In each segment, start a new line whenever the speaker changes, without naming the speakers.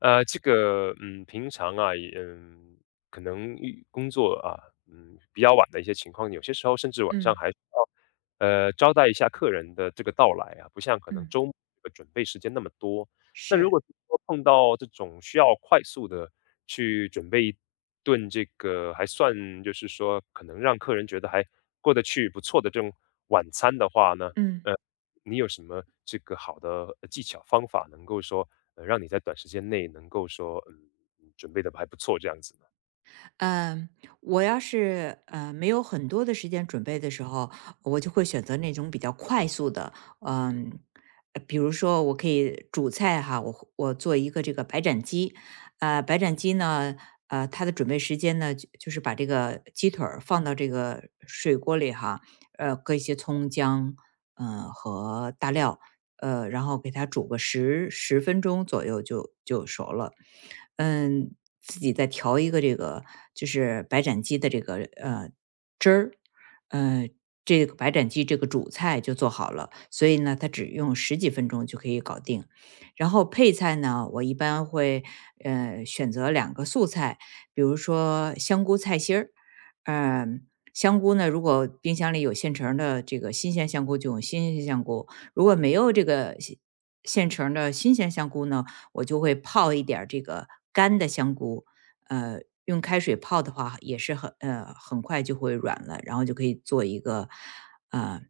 这个，平常啊，也可能遇工作啊，比较晚的一些情况，有些时候甚至晚上
嗯
还需要，招待一下客人的这个到来啊，不像可能
嗯，
周末这个准备时间那么多。那如
是，
果说碰到这种需要快速的去准备一顿这个还算就是说可能让客人觉得还过得去、不错的这种晚餐的话呢，
嗯。
呃，你有什么这个好的技巧方法能够说让你在短时间内能够说，准备的还不错这样子呢？
嗯，我要是没有很多的时间准备的时候，我就会选择那种比较快速的，嗯，比如说我可以煮菜哈，我做一个这个白斩鸡。白斩鸡呢，它的准备时间呢，就是把这个鸡腿儿放到这个水锅里哈，搁一些葱姜，和大料，然后给它煮个十分钟左右就熟了。嗯，自己再调一个这个就是白斩鸡的这个呃呃这个白斩鸡这个主菜就做好了，所以呢，它只用十几分钟就可以搞定。然后配菜呢，我一般会选择两个素菜，比如说香菇菜心儿。嗯、香菇呢，如果冰箱里有现成儿的这个新鲜香菇，就用新鲜香菇；如果没有这个现成儿的新鲜香菇呢，我就会泡一点儿这个干的香菇。用开水泡的话也是很快就会软了，然后就可以做一个，呃，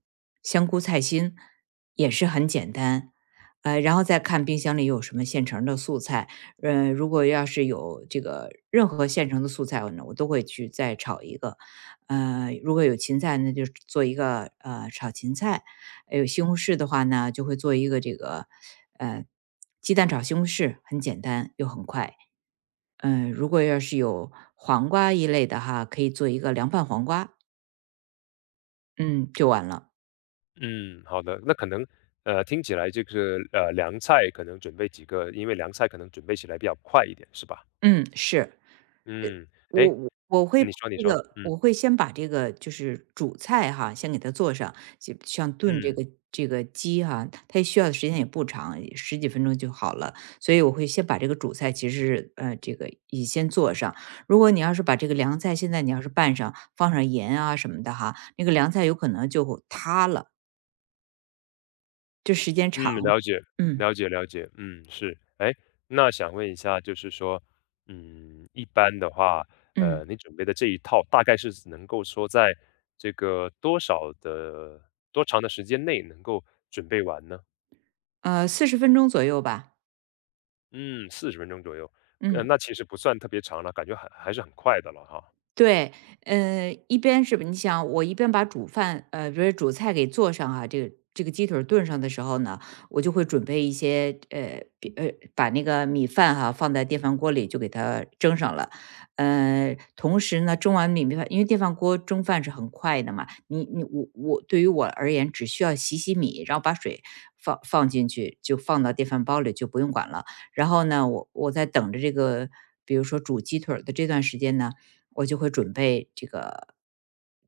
香菇菜心，也是很简单。然后再看冰箱里有什么现成的素菜，如果要是有这个任何现成的素菜呢，我都会去再炒一个。如果有芹菜，那就做一个炒芹菜。有西红柿的话呢，就会做一个这个，呃，鸡蛋炒西红柿，很简单又很快。如果要是有黄瓜一类的哈，可以做一个凉拌黄瓜，嗯，就完了。
嗯，好的，那可能听起来这个凉菜可能准备几个，因为凉菜可能准备起来比较快一点，是吧？
嗯，是。
嗯，哎，
我会把
你说你
这
说，
个，
嗯
我会先把这个就是主菜哈，先给它做上。就像炖这
嗯
个鸡哈，它需要的时间也不长，十几分钟就好了。所以我会先把这个主菜，其实是这个也先做上。如果你要是把这个凉菜，现在你要是拌上，放上盐啊什么的哈，那个凉菜有可能就塌了，这时间长
嗯，
了。
了解
嗯
了解了解，嗯是，哎，那想问一下，就是说，一般的话，
嗯。
你准备的这一套大概是能够说在这个多少的多长的时间内能够准备完呢？
40分钟左右吧，
嗯40分钟左右，
嗯。
那其实不算特别长了，感觉还是很快的了哈。
对，一边是你想我一边把煮饭，比如煮菜给做上啊，这个鸡腿儿炖上的时候呢，我就会准备一些，呃，把那个米饭哈、放在电饭锅里就给它蒸上了。同时呢，蒸完米饭，因为电饭锅蒸饭是很快的嘛，你你我我对于我而言只需要洗洗米，然后把水放进去，就放到电饭煲里就不用管了。然后呢，我在等着这个，比如说煮鸡腿儿的这段时间呢。我就会准备这个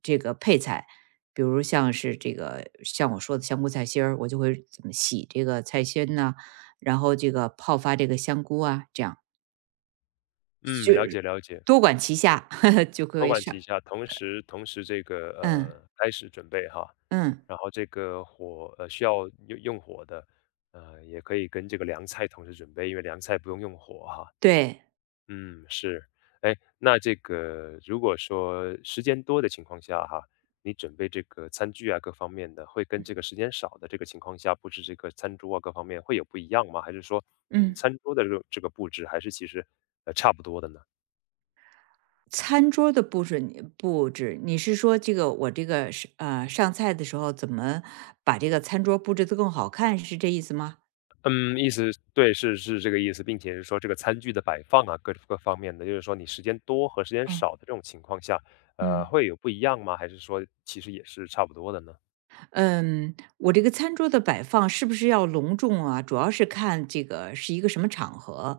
配菜，比如像是这个像我说的香菇菜心儿，我就会怎么洗这个菜心呐，然后这个泡发这个香菇啊，这样
嗯，
就
了解
是
了解，
多管齐下 就
多
会
管
上。
齐下，同时这个
嗯
开始准备哈，
嗯，
然后这个火需要用火的，也可以跟这个凉菜同时准备，因为凉菜不用用火哈。
对，
嗯，是。哎，那这个如果说时间多的情况下哈，你准备这个餐具啊各方面的，会跟这个时间少的这个情况下布置这个餐桌啊各方面会有不一样吗？还是说，嗯，
嗯，
餐桌的这个布置还是其实差不多的呢？
餐桌的布置你布置，你是说这个我这个是上菜的时候怎么把这个餐桌布置的更好看，是这意思吗？
嗯，意思对，是这个意思，并且是说这个餐具的摆放啊各方面的，就是说你时间多和时间少的
嗯
这种情况下，
嗯。
会有不一样吗？还是说其实也是差不多的呢？
嗯，我这个餐桌的摆放是不是要隆重啊？主要是看这个是一个什么场合。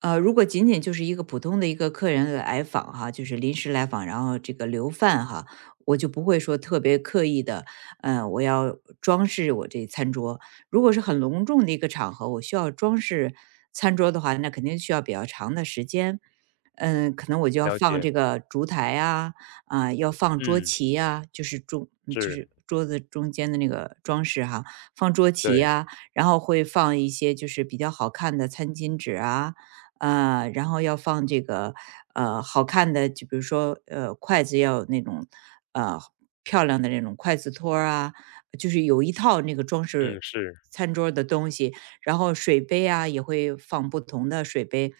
如果仅仅就是一个普通的一个客人来访哈，就是临时来访，然后这个留饭哈，我就不会说特别刻意的，我要装饰我这餐桌。如果是很隆重的一个场合，我需要装饰餐桌的话，那肯定需要比较长的时间。可能我就要
了
放
解，
这个烛台啊。要放桌
嗯，
旗呀，就是中嗯就
是，
是桌子中间的那个装饰哈，放桌旗
对，
呀，然后会放一些就是比较好看的餐巾纸啊。然后要放这个好看的，就比如说筷子要有那种呃漂亮的那种筷子托儿啊，就是有一套那个装
嗯，
饰
是。
餐桌儿的东西，然后水杯啊也会放不同的水杯。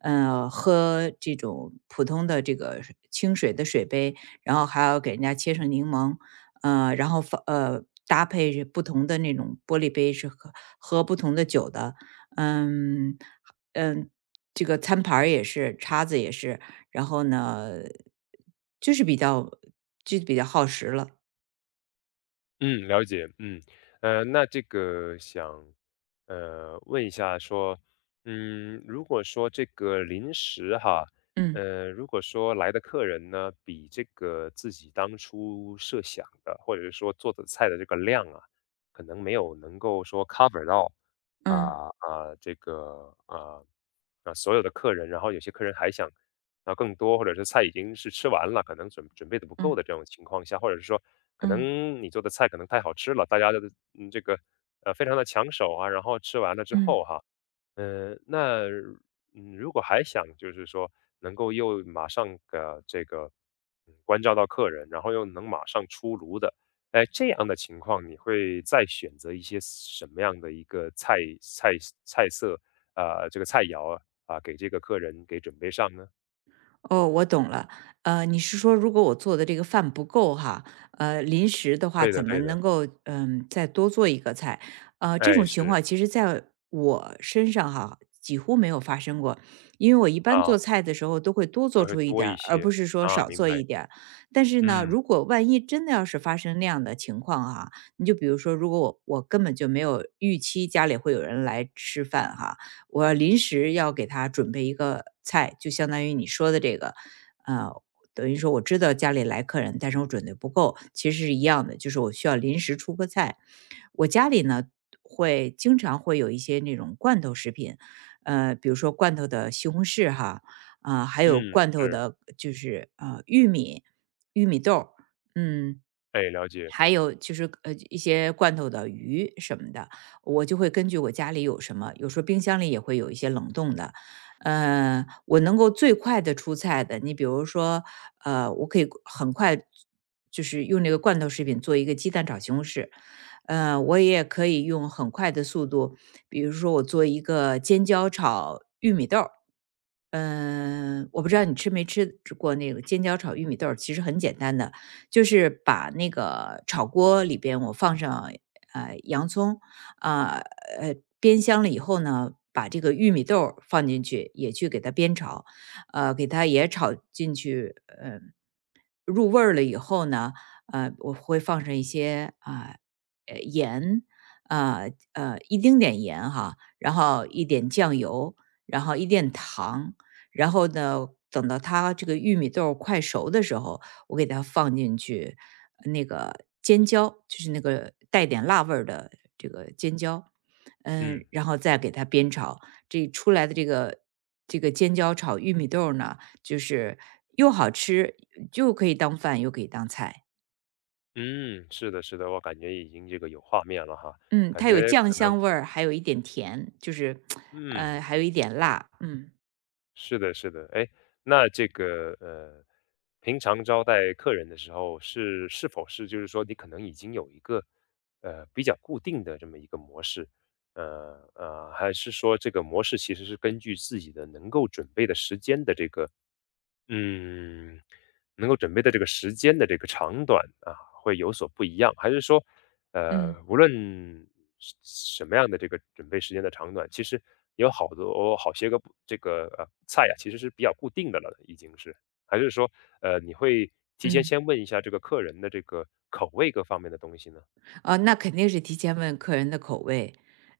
喝这种普通的这个清水的水杯，然后还要给人家切成柠檬。然后放搭配着不同的那种玻璃杯是喝不同的酒的，嗯嗯，这个餐盘儿也是，叉子也是，然后呢，就是比较就是比较耗时了。
嗯，了解，嗯，那这个想，问一下说，如果说这个临时哈，
嗯
如果说来的客人呢，比这个自己当初设想的，或者是说做的菜的这个量啊，可能没有能够说 cover 到，
嗯
这个所有的客人，然后有些客人还想要更多，或者是菜已经是吃完了，可能准备的不够
嗯
的这种情况下，或者是说可
嗯
能你做的菜可能太好吃了，大家的这个非常的抢手啊，然后吃完了之后
嗯。
哈、那如果还想就是说能够又马上这个关照到客人，然后又能马上出炉的，哎，这样的情况你会再选择一些什么样的一个菜色啊、这个菜肴、给这个客人给准备上呢？
哦，我懂了。你是说如果我做的这个饭不够哈，临时的话
对的，
怎么
对的，
能够再多做一个菜？这
哎，
种情
是
况其实在我身上哈几乎没有发生过，因为我一般
啊，
做菜的时候都会多
那
做
会
出一
多
点
一
儿而
些
不是说
啊，
少
明
做
白，
一点儿。但是呢，
嗯
如果万一真的要是发生那样的情况哈，你就比如说，如果我根本就没有预期家里会有人来吃饭哈，我临时要给他准备一个菜，就相当于你说的这个，呃，等于说我知道家里来客人，但是我准备不够，其实是一样的，就是我需要临时出个菜。我家里呢会经常会有一些那种罐头食品。比如说罐头的西红柿哈，啊、还有
嗯，
罐头
是，
的，就是玉米、玉米豆儿，嗯，
哎，了解，
还有就是一些罐头的鱼什么的，我就会根据我家里有什么，有时候冰箱里也会有一些冷冻的。我能够最快的出菜的，你比如说，我可以很快就是用这个罐头食品做一个鸡蛋炒西红柿。我也可以用很快的速度，比如说我做一个尖椒炒，嗯，我不知道你吃没吃过那个尖椒炒玉米豆儿其实很简单的，就是把那个炒锅里边我放上洋葱，啊呃煸香了以后呢，把这个玉米豆儿放进去，也去给它煸炒，给它也炒进去。呃入味儿了以后呢，我会放上一些啊、盐，一丁点盐哈，然后一点酱油，然后一点糖，然后呢，等到它这个玉米豆儿快熟的时候，我给它放进去那个尖椒，就是那个带点辣味儿的这个尖椒，
嗯。
然后再给它煸炒。这出来的这个尖椒炒玉米豆儿呢，就是又好吃，又可以当饭，又可以当菜。
嗯，是的，是的，我感觉已经这个有画面了哈，
嗯，
感
它有
觉
酱
可能，
香味儿，还有一点甜，就是，
嗯，
还有一点辣。嗯
是的，是的，哎，那这个，平常招待客人的时候是否是就是说你可能已经有一个比较固定的这么一个模式，还是说这个模式其实是根据自己的能够准备的时间的这个嗯，能够准备的这个时间的这个长短啊，会有所不一样，还是说，
嗯
无论是什么样的这个准备时间的长短，其实有好些个不这个菜啊，其实是比较固定的了，已经是，还是说，你会提前
嗯。
先问一下这个客人的这个口味各方面的东西呢？
啊，那肯定是提前问客人的口味，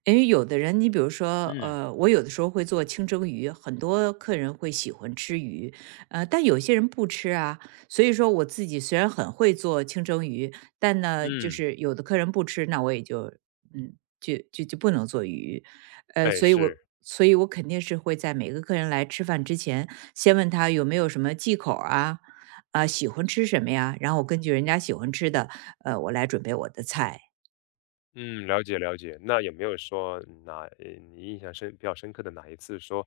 因为有的人，你比如说，
嗯
我有的时候会做清蒸鱼，很多客人会喜欢吃鱼。但有些人不吃啊。所以说，我自己虽然很会做清蒸鱼，但呢，就
嗯，
是有的客人不吃，那我也就，嗯，就不能做鱼，
哎
所以我。
是。
所以我肯定是会在每个客人来吃饭之前，先问他有没有什么忌口啊，啊、喜欢吃什么呀？然后我根据人家喜欢吃的，我来准备我的菜。
嗯，了解了解。那有没有说你印象深比较深刻的哪一次说，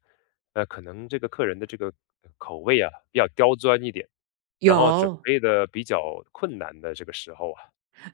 可能这个客人的这个口味啊比较刁钻一点，然后准
有
备的比较困难的这个时候啊，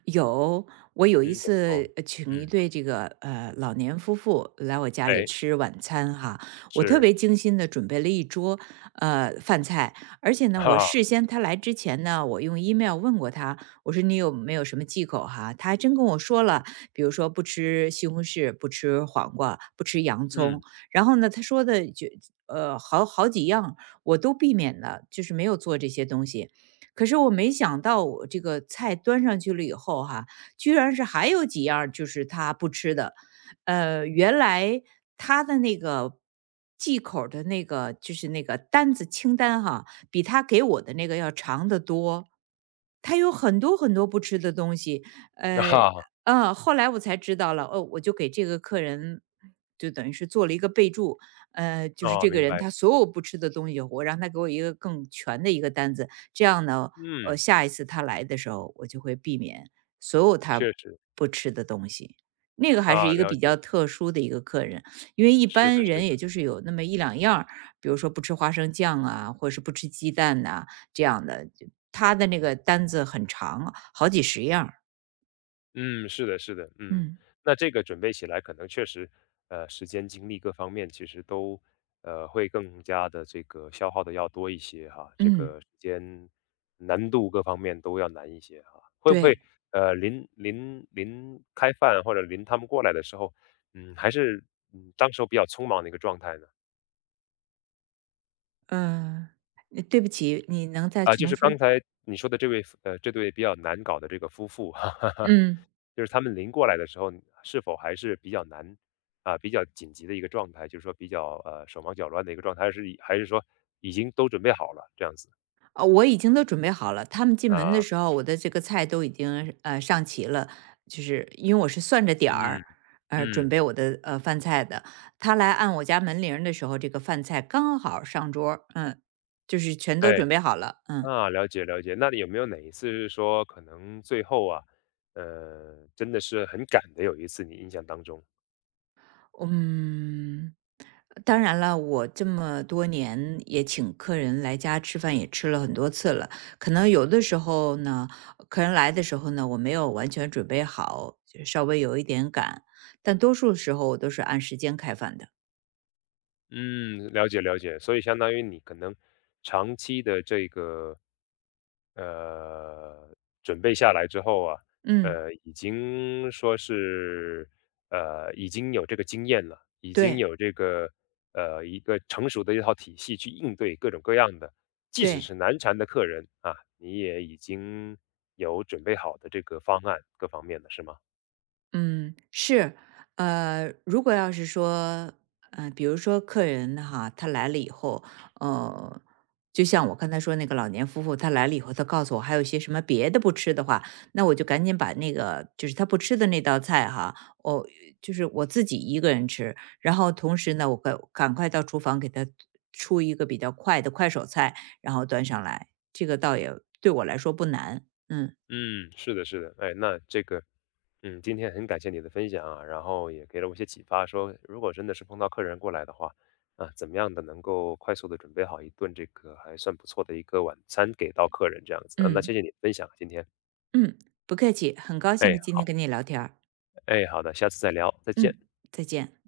有，我有一
嗯，怎么说？
次请一
嗯，
对这个老年夫妇来我家里
哎，
吃晚餐哈，我特
是，
别精心的准备了一桌饭菜，而且 呢，
哈
我事
哈，
先他来之前呢，我用 email 问过他，我说你有没有什么忌口哈？他还真跟我说了，比如说不吃西红柿，不吃黄瓜，不吃洋葱，
嗯，
然后呢，他说的就好几样我都避免了，就是没有做这些东西。可是我没想到我这个菜端上去了以后哈，居然是还有几样儿就是他不吃的。原来他的那个忌口儿的那个就是那个单子清单哈，比他给我的那个要长得多。他有很多很多不吃的东西，
哈
呃，
哈，
后来我才知道了。哦，我就给这个客人就等于是做了一个备注，就是
啊，哦
这个
明
人
白，
他所有不吃的东西，我让他给我一个更全的一个单子，这样呢，
嗯，
下一次他来的时候，我就会避免所有他
确实
不吃的东西。那个还是
啊，
一个
了
比
解，
较特殊的一个客人，因为一
是的，
般
是
人也
的。
就是有那么一两样儿比如说不吃花生酱啊，或者是不吃鸡蛋呐、这样的。就他的那个单子很长，好几十样儿。
嗯，是的，是的，嗯，
嗯
那这个准备起来可能确实，时间、精力各方面其实都，会更加的这个消耗的要多一些哈，这
嗯，
个时间难度各方面都要难一些哈。会不会
对，
临开饭或者临他们过来的时候，还是当时候比较匆忙的一个状态呢？
嗯、对不起，你能再
啊，就
重
是
说？
刚才你说的这位夫呃，这对比较难搞的这个夫妇，哈。
嗯。
就是他们临过来的时候，是否还是比较难啊、比较紧急的一个状态，就是说比较手忙脚乱的一个状态，还是还是说已经都准备好了这样子
我已经都准备好了。他们进门的
啊？
时候，我的这个菜都已经上齐了，就是因为我是算着点
嗯
儿，
嗯，
准备我的饭菜的。他来按我家门铃儿的时候，这个饭菜刚好上桌儿，就是全都
哎
准备好了，嗯。
啊，了解了解。那你有没有哪一次是说可能最后啊，真的是很赶的有一次你印象当中？
嗯，当然了，我这么多年也请客人来家吃饭，也吃了很多次了。可能有的时候呢，客人来的时候呢，我没有完全准备好，就稍微有一点赶，但多数时候我都是按时间开饭的。
嗯，了解了解，所以相当于你可能长期的这个呃准备下来之后啊，
嗯，
已经说是已经有这个经验了，已经
对
有这个一个成熟的一套体系去应对各种各样的，即使
对。
是难缠的客人啊，你也已经有准备好的这个方案各方面的是吗？
嗯，是。如果要是说，比如说客人哈，他来了以后，呃，就像我刚才说那个老年夫妇，他来了以后，他告诉我还有些什么别的不吃的话，那我就赶紧把那个就是他不吃的那道菜哈，我就是我自己一个人吃，然后同时呢，我赶快到厨房给他出一个比较快的快手菜，然后端上来，这个倒也对我来说不难，嗯
嗯，是的，是的，哎，那这个，嗯，今天很感谢你的分享啊，然后也给了我一些启发，说如果真的是碰到客人过来的话，啊，怎么样的能够快速的准备好一顿这个还算不错的一个晚餐给到客人这样子啊，那
嗯，
谢谢你的分享啊，今天，
嗯，不客气，很高
哎
兴今天跟你聊天儿。
哎，好的，下次再聊，再见。
嗯，再见。